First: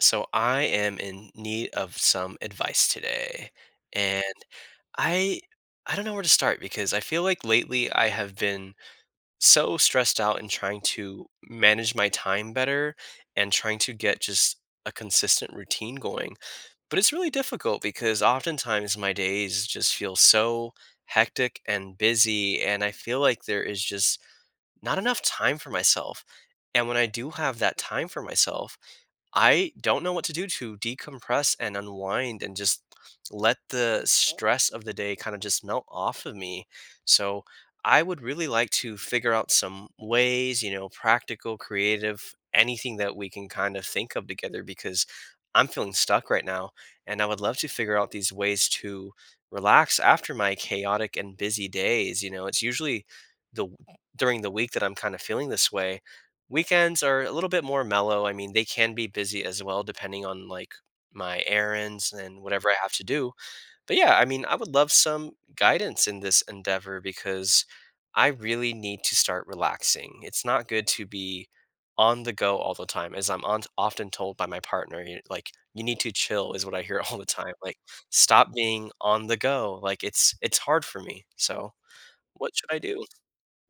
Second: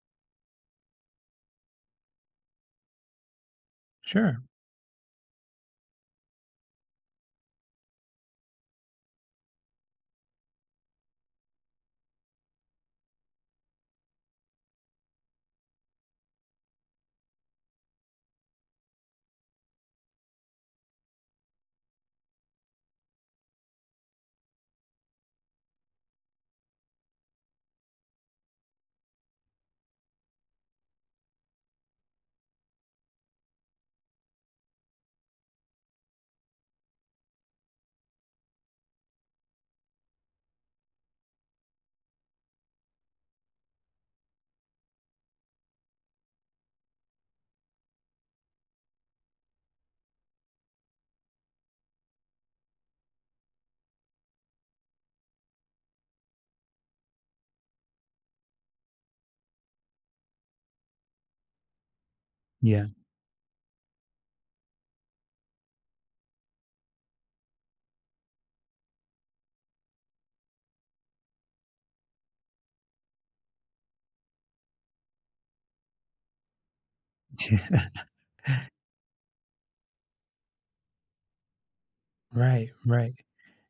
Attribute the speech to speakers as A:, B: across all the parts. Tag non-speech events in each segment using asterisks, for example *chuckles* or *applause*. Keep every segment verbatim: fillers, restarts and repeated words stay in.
A: So, I am in need of some advice today. And
B: Sure.
A: I I don't know where to start because I feel like lately, I have been so stressed out in trying to manage my time better and trying to get just a consistent routine going. But it's really difficult because oftentimes my days just feel so hectic and busy, and I feel like there is just not enough time for myself. And when I do have that time for myself, I don't know what to do to decompress and unwind and just let the stress of the day kinda just melt off of me. So, I would really like to figure out some ways, you know, practical, creative, anything that we can kinda think of together because I'm feeling stuck right now, and I would love to figure out these ways to relax after my chaotic and busy days, you know? It's usually the during the week that I'm kinda feeling this way. Weekends are a little bit more mellow, I mean, they can be busy as well depending on, like, my errands and whatever I
B: Yeah.
A: have to do. But, yeah! I mean, I would love some guidance in this endeavor because I really need to start relaxing. It's not good to be on the go all the time. As I'm on often told by my partner, you n like, "you need to chill," is what I hear all the time, like, "stop
B: *chuckles*
A: being on the go," like, it's it's hard for me. So, what should
B: Right,
A: I do?
B: right.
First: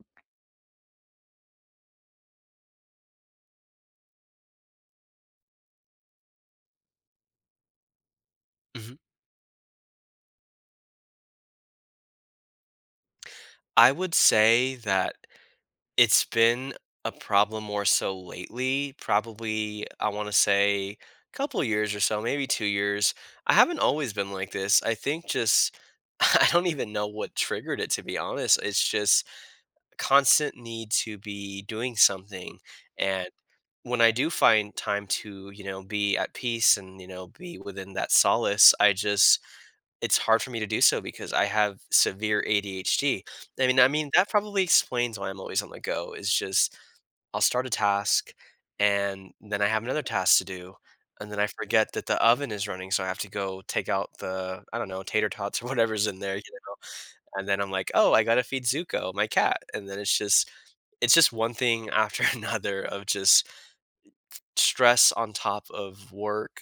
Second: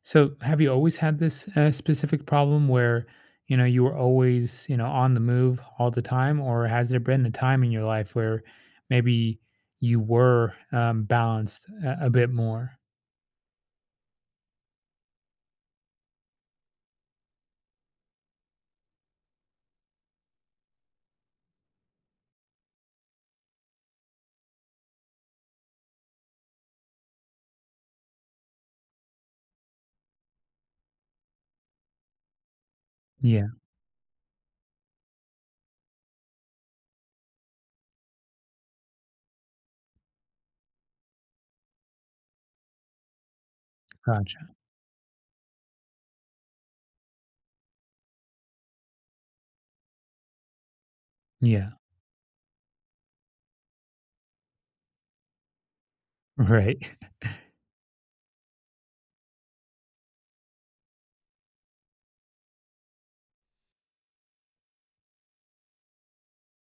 B: So have you always had this, uh, specific problem where you know, you were always, you know, on the move all the time or has there been a time in your life where
A: Mhm.
B: maybe you were, uh, balanced a a bit more?
A: I would say that it's been a problem more so lately; probably, I wanna say, couple years or so, maybe two years. I haven't always been like this, I think just I I don't even know what triggered it, to be honest. It's just constant need to be doing something, and
B: Yeah.
A: when I do find time to, you know, be at peace and, you know, be within that solace, I just it's hard for me to do so because I have severe ADHD. And mean I mean, that
B: Gotcha.
A: probably explains why I'm always on the go; it's just I'll start a task, and then I have another task to do, and then I
B: Yeah.
A: forget that the oven is running, so, I have to go take out the, I don't know, tater tots or whatever's in there, you know?
B: Right.
A: And
B: *chuckles*
A: then I'm, like, "Oh, I gotta feed Zuko", my cat, and then it's just it's just one thing after another of just t stress on top of work,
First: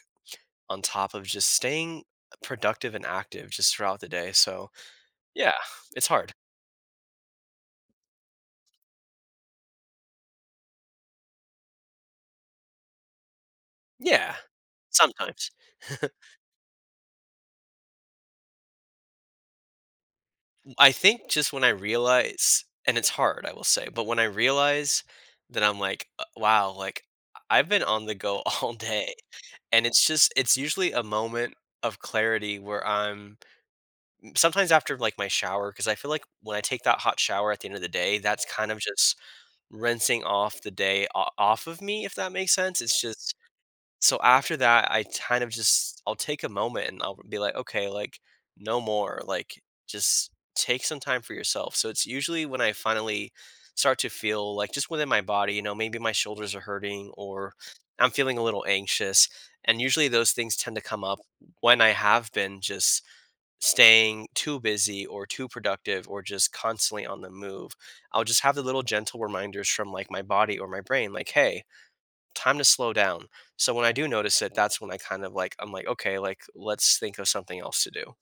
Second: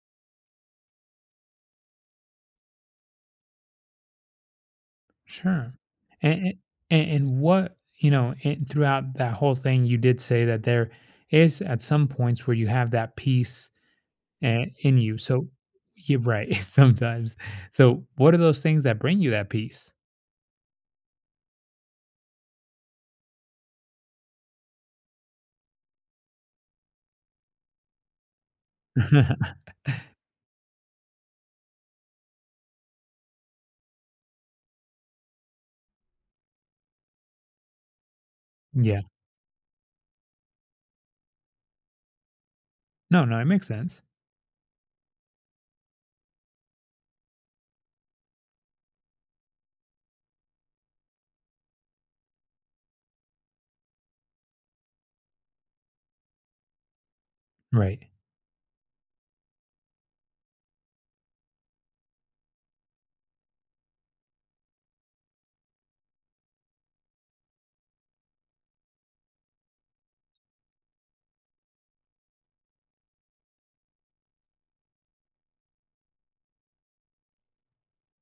A: on top of just staying, uh, productive and active just throughout the day, so, yeah,
B: Sure.
A: it's
B: A
A: hard.
B: a a and what you know, and throughout that whole thing you did say that there is at some points where you have that peace,
A: Yeah.
B: eh, in you, so
A: Sometimes. *chuckles*
B: Yeah, right, sometimes. So, what are those things that bring you that peace?
A: M I think just when I realize and it's hard, I will say, but when I realize that I'm, like, uh, wow, like, I've been on the go all day,
B: *chuckles*
A: and it's just it's usually a moment of clarity where I'm m sometimes after, like, my shower, 'cause I feel like when I take that hot shower at the end of the day, that's kinda
B: Yeah.
A: just rinsing off the day o off of me, if that makes sense. It's
B: No,
A: just
B: no. It makes sense.
A: so after that, I tinda just I'll take a moment, and I'll be like, "Okay. Like, no more. Like, just take some time for yourself." So, it's usually when I finally start to feel, like, just within my body; you know, maybe my shoulders are hurting or
B: Right.
A: I'm feeling a little anxious, and, usually, those things tend to come up when I have been just staying too busy, or too productive, or just constantly on the move. I'll just have the little gentle reminders from, like, my body or my brain, like, "Hey, time to slow down," so when I do notice it, that's when I kinda, like I'm like, "Okay, like, let's think of something else to do."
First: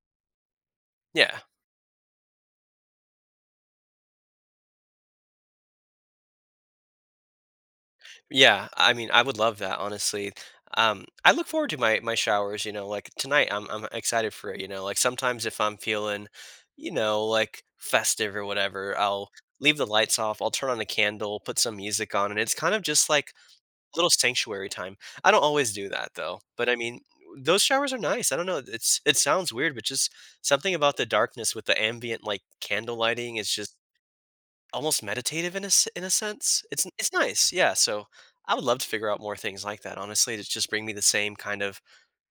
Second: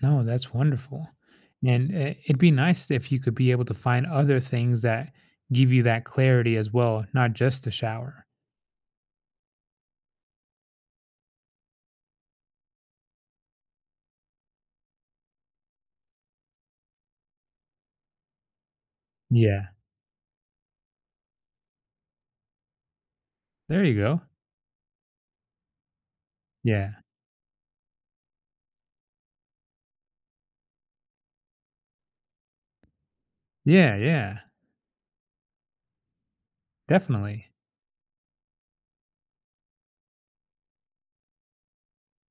B: No, that's wonderful.
A: Yeah.
B: And i it'd be nice if you could be able to find other things that give you that clarity as well, not just the shower.
A: Yeah. I mean, I would love that, honestly. Um, I look forward to my my showers, you know? Like, tonight, I'm I'm excited for it, you know? Like, sometimes if I'm feeling, you know, like, festive or whatever, I'll
B: Yeah.
A: leave the lights off. I'll turn on the candle, put some music on, and it's kinda just, like,
B: There you
A: little
B: go.
A: sanctuary time. I don't always do that, though, but, I mean,
B: Yeah.
A: those showers are nice. I don't know. It's it sounds weird, but just something about the darkness with the ambient, like, candle lighting, it's just
B: Yeah. Yeah.
A: almost meditative in a in a sense. It's n it's
B: Definitely.
A: nice, yeah. So, I would love to figure out more things like that, honestly. It's just bringing me the same kind of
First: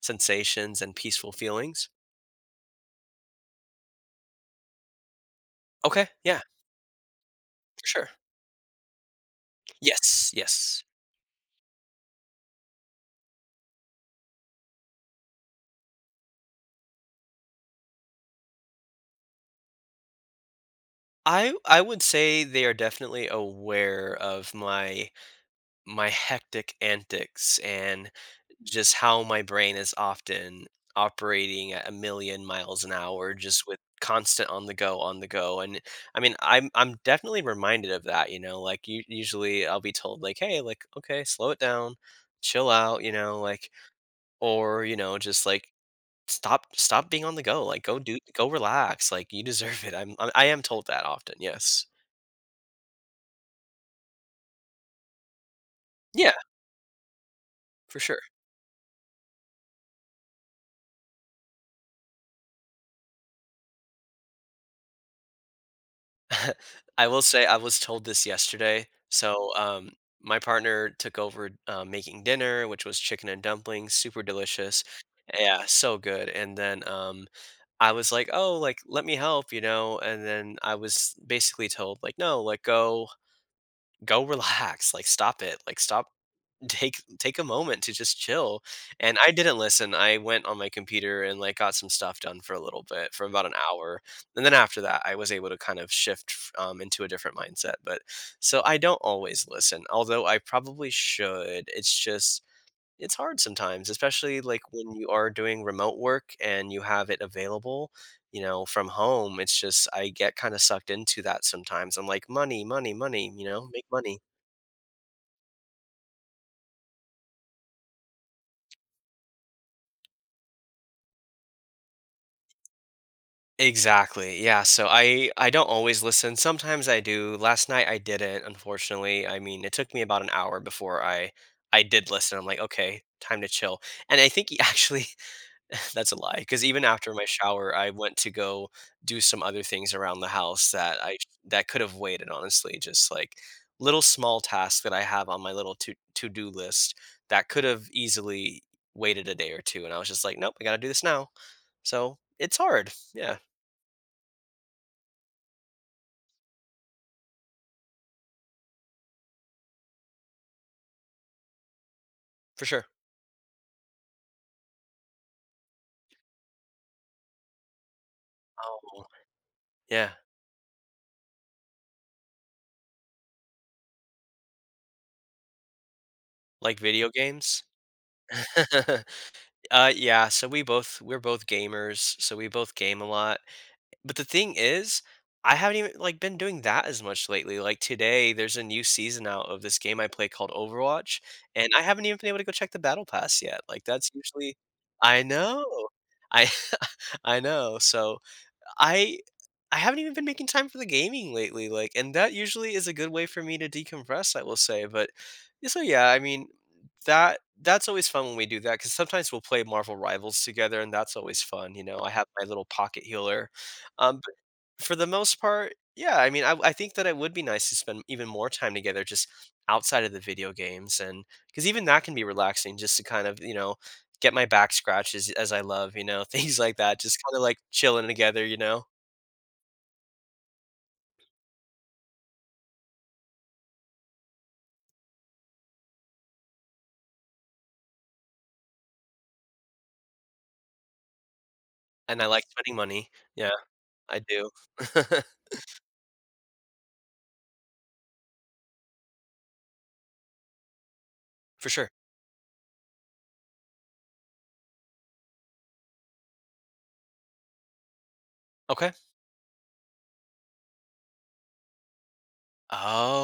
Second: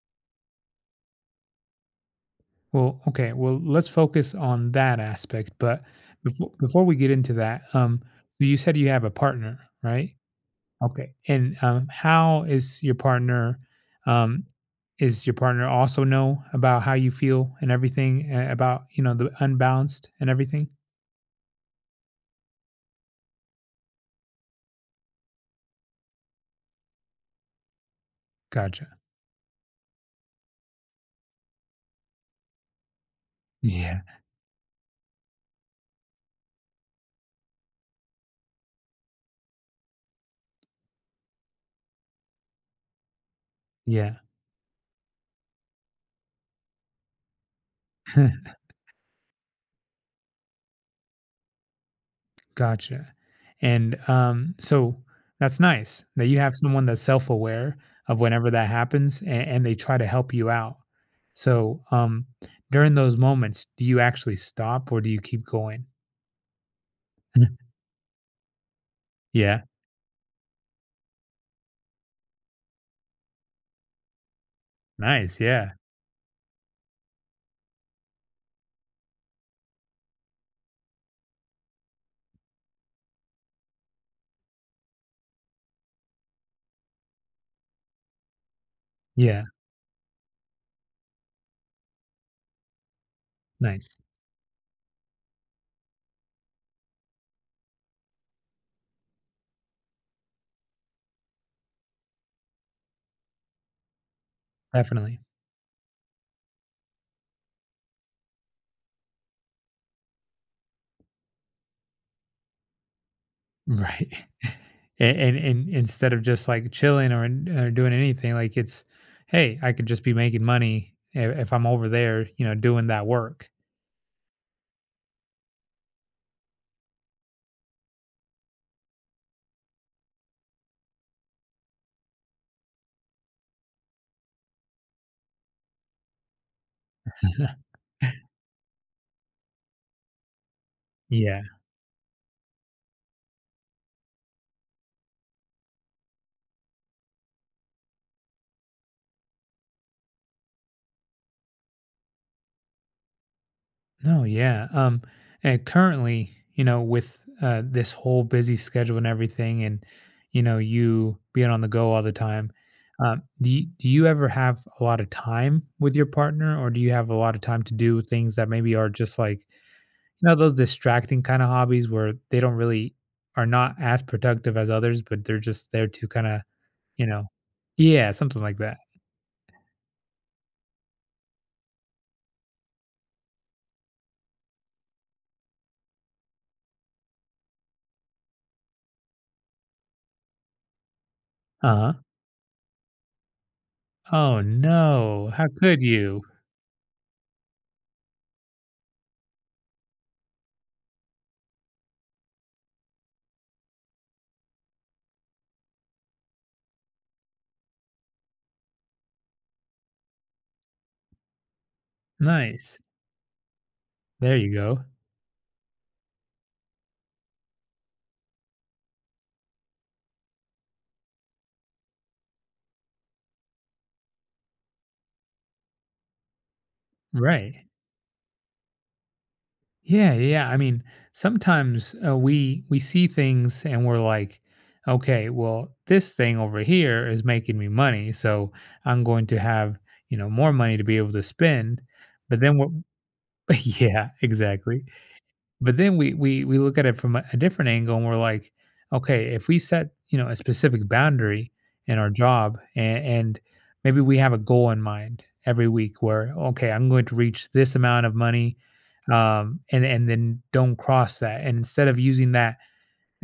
A: sensations and peaceful feelings.
B: Well, okay. Well, let's focus on that aspect, but
A: Okay.
B: bef
A: Yeah.
B: before we get into that, um,
A: Sure.
B: you said you have a partner, right?
A: Yes, yes.
B: Okay. And, um, how is your partner um, is your partner also know about how you feel and everything, eh, about, you know, the unbalanced and everything?
A: I w I would say they are definitely aware of my my hectic antics and
B: Gotcha.
A: just how my brain is often operating at a million miles an hour just with
B: Yeah.
A: constant on the go, on the go, and, I mean, I'm I'm definitely reminded of that, you know? Like, u usually, I'll be told, like, "Hey, like, okay, slow it down, chill out," you know, like,
B: Yeah.
A: or, you know, just, like, "Stop stop being on the go. Like, go do go
B: *chuckles*
A: relax, like, you deserve it." I'm I am told that often, yes.
B: Gotcha. And, um, so, that's nice that
A: Yeah.
B: you have someone that's self aware
A: For
B: of
A: sure.
B: whenever that happens a and they try to help you out. So, um, during those moments, do you actually stop or do you keep going?
A: *chuckles* I will say I was told this yesterday. So,
B: Yeah.
A: um, my partner took over, uh, making dinner, which was chicken and dumplings, super delicious
B: Nice,
A: Yeah,
B: yeah.
A: so good. And then, um, I was like, "Oh," like, "let me help." You know? And then I was basically told, like, "No," like, "Go go relax. Like, stop it. Like, stop Take take a moment to just chill." And I
B: Yeah.
A: didn't listen, I went on my computer and, like, got some stuff done for a little bit, for about an
B: Nice.
A: hour. And then after that, I was able to kind of shift, f um, into a different mindset, but, so I don't always listen, although I probably should, it's just it's hard sometimes, especially, like, when you
B: Definitely.
A: are doing remote work and you have it available, you know, from home. It's just I get kinda sucked into that sometimes. I'm like, "Money, money, money," you know, "make
B: Right.
A: money."
B: A and and instead of just, like, chilling or or doing anything, like, it's, "Hey, I could just be making money i if I'm over there, you know, doing that work."
A: Exactly, yeah, so I I don't always listen, sometimes I do, last night I didn't unfortunately, I mean, it took me about an hour before I I did listen, I'm like, "Okay, time to chill." And I think he actually that's a lie, 'cause even after my shower, I went to
B: *laughs*
A: go do some other things around the house that I
B: Yeah.
A: that could have waited, honestly; Just, like, little small tasks that I have on my little to to-do list that could have easily waited a day or two, and I was just like, "Nope, I gotta do this now." So, it's hard! Yeah.
B: No. Yeah, um, and currently, you know, with, uh, this whole busy schedule and everything and, you know, you being on the go all the time,
A: For sure.
B: um, do you do you ever have a lotta time with your partner or do you have a lotta time to do things that maybe are
A: Oh.
B: just, like, you
A: Yeah.
B: know, those distracting kinda hobbies where they don't really are not as productive as others, but they're just there to kinda,
A: Like
B: you
A: video
B: know
A: games?
B: Yeah, something like that.
A: *chuckles* Uh, yeah, so, we both we're both gamers, so, we both game a lot. Eh, but the thing is, I haven't even like, been doing that as much lately. Like, today, there's a new season out of this game I play called Overwatch, and I
B: Uh-huh.
A: haven't even been able to go check the battle pass yet, like, that's
B: Oh,
A: usually I
B: no. How
A: know.
B: could you?
A: I I know. So, I I haven't even been making time for the gaming lately, like and that usually is a good way for me to decompress, I will say, but ye so, yeah, I mean, that that's always fun when we do that 'cause sometimes we'll play Marvel Rivals together, and that's always fun, you know? I have my little
B: Nice.
A: pocket healer. Um, bu
B: There you go.
A: for the most part, yeah, I mean, I w I think that it would be nice to spend even more time together just outside of the video games and 'cause even that can be relaxing just to kind of, you know, get my back scratched as as I love, you know? Things like that; just kinda, like,
B: Right.
A: chilling together, you know?
B: Yeah, yeah, yeah. I mean, sometimes, uh, we we see things and we're like, "Okay. Well, this thing over here is making me money, so I'm going to have, you know, more money to be able to spend,"
A: And I
B: but
A: like
B: then wha
A: spending money. Yeah.
B: Yeah.
A: I do.
B: Exactly.
A: *laughs*
B: But then we we we look at it from a a different angle and we're like, "Okay, if we set," you know, a specific boundary
A: For sure.
B: in our job and and maybe we have a goal in mind every week where, "Okay, I'm going to reach this amount of money,"
A: Okay.
B: um, and and then don't cross that. Instead of using that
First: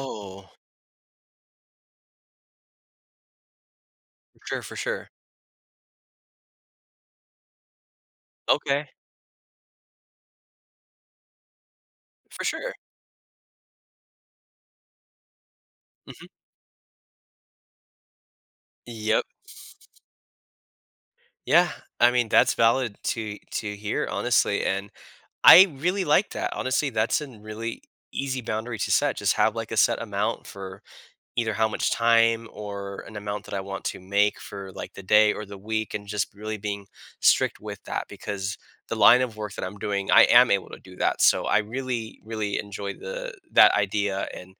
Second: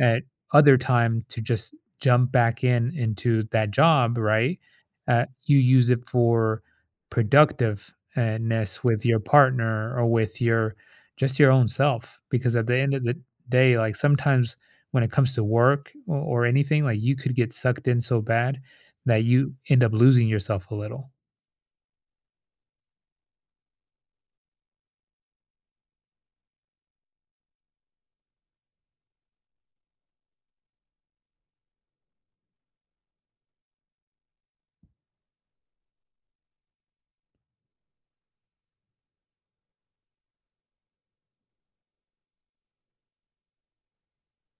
B: at other time to just jump back in into that job,
A: For
B: right,
A: sure, for sure.
B: uh, you use it for productive and nest
A: Okay.
B: with your partner or with your just your own self
A: For
B: because at
A: sure.
B: the end of the d day, like, sometimes when it comes to work or
A: Mhm.
B: or anything, like, you could get sucked in so bad that
A: Yep.
B: you end up losing yourself a little.
A: Yeah. I mean, that's valid to to hear, honestly, and I really like that. Honestly, that's an really easy boundary to set; just have, like, a set amount for either how much time or an amount that I want to make for, like, the day or the week and just really being strict with that, because the line of work that I'm doing, I am able to do that, so I really, really enjoy the that idea, and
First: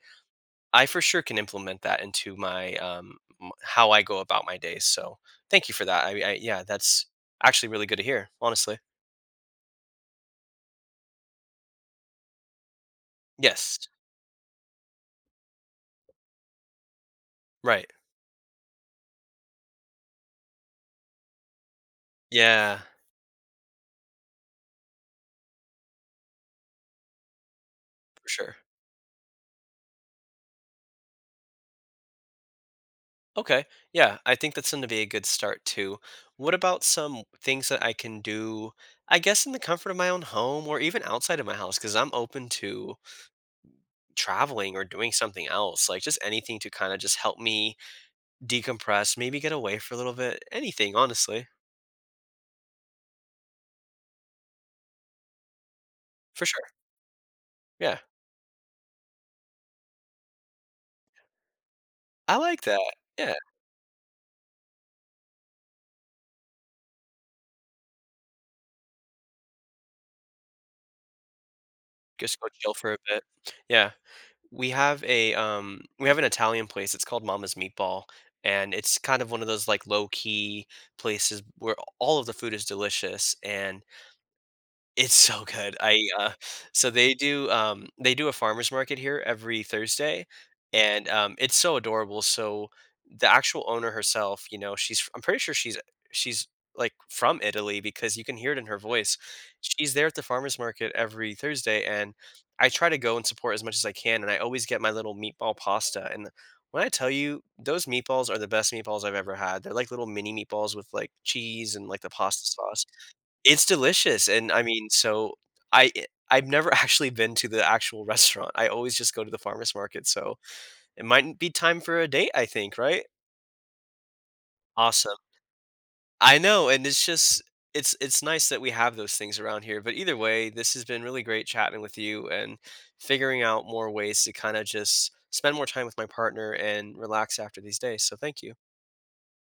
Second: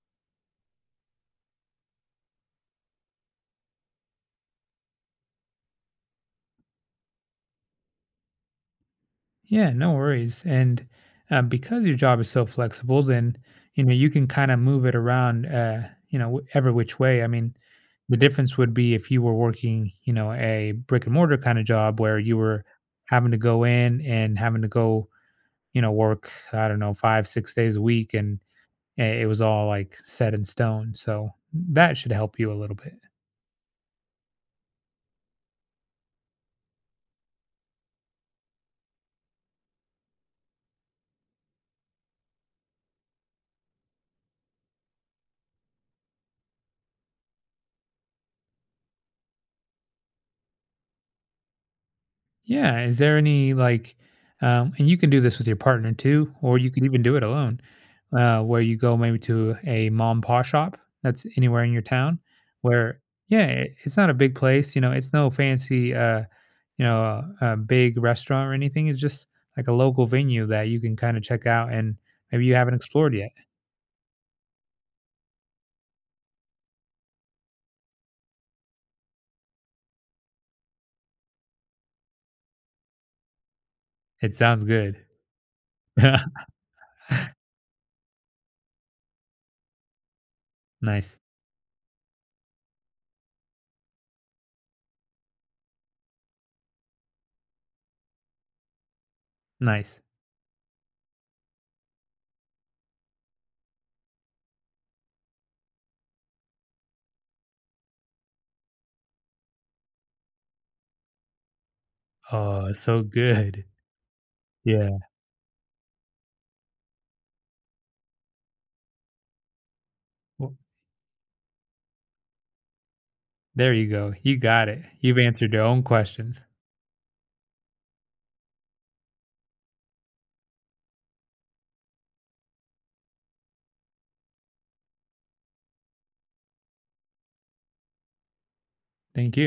A: I for sure can implement that into my, um, m how I go about my day, so, thank you for that. I mean, I Yeah, that's actually really good to hear, honestly.
B: Yeah, no worries, and, uh, because your job is so flexible, then, you
A: Yes.
B: know, you can kinda move it around, eh, you know, w every which way. I mean,
A: Right.
B: the difference would be if you were working, you know, a brick and mortar kind of job where you were
A: Yeah.
B: having to go in and having to go, you know, work, I don't know, five, six days a week
A: For
B: and
A: sure.
B: i it was all, like, set in stone, so that should help you a little bit.
A: Okay. Yeah. I think that's gonna be a good start, too. What about some things that I can do, I guess, in the comfort of my own home or even outside of my house? 'Cause I'm open to traveling or doing something else. Like, just anything to kinda just help me decompress, maybe get away for a little bit, anything, honestly.
B: Yeah, is there any, like, um and you can do this with your partner too,
A: For
B: or
A: sure.
B: you can even do it alone,
A: Yeah.
B: uh, where you go maybe to a ma and pa shop, that's anywhere in your town,
A: I like that.
B: where
A: Yeah.
B: Yeah, it's not a big place, you know, it's no fancy, uh, you know, uh, a big restaurant or anything. It's just, like, a local venue that you can kinda check out and
A: Just
B: maybe
A: go
B: you haven't
A: chill for a
B: explored
A: bit.
B: yet.
A: Yeah, we have eh, um, we have an Italian place. It's called Mama's Meatball, and it's kind of one of those, like, low-key places where all of the food is delicious, and
B: It sounds good.
A: it's so good. I, uh so they
B: *chuckles*
A: do, um, they do a farmer's market here every Thursday, and,
B: Nice.
A: um, it's so adorable. So, the actual owner herself, you know, she's f I'm pretty sure she's a she's, like, from Italy because you can hear it in her voice. She's
B: Nice.
A: there at the farmer's market every Thursday, and I try to go and support as much as I can, and I always get my little meatball pasta. And, uh, when I tell you, those meatballs are the best meatballs I've ever had. They're like little mini meatballs with, like, cheese and, like, the pasta
B: Oh,
A: sauce.
B: so good.
A: It's delicious. And, I mean,
B: Yeah.
A: so I I've never actually been to the actual restaurant, I always just go to the farmer's market, so
B: W
A: it mightn't be time for a date, I think. Right?
B: There you go. You got it. You've
A: Awesome.
B: answered your own question.
A: I know. And it's just it's it's nice that we have those things around here, but either way, this has been really great chatting with you and figuring out more ways to kinda just spend more time with my partner and relax after these days. So, thank you.
B: Thank you.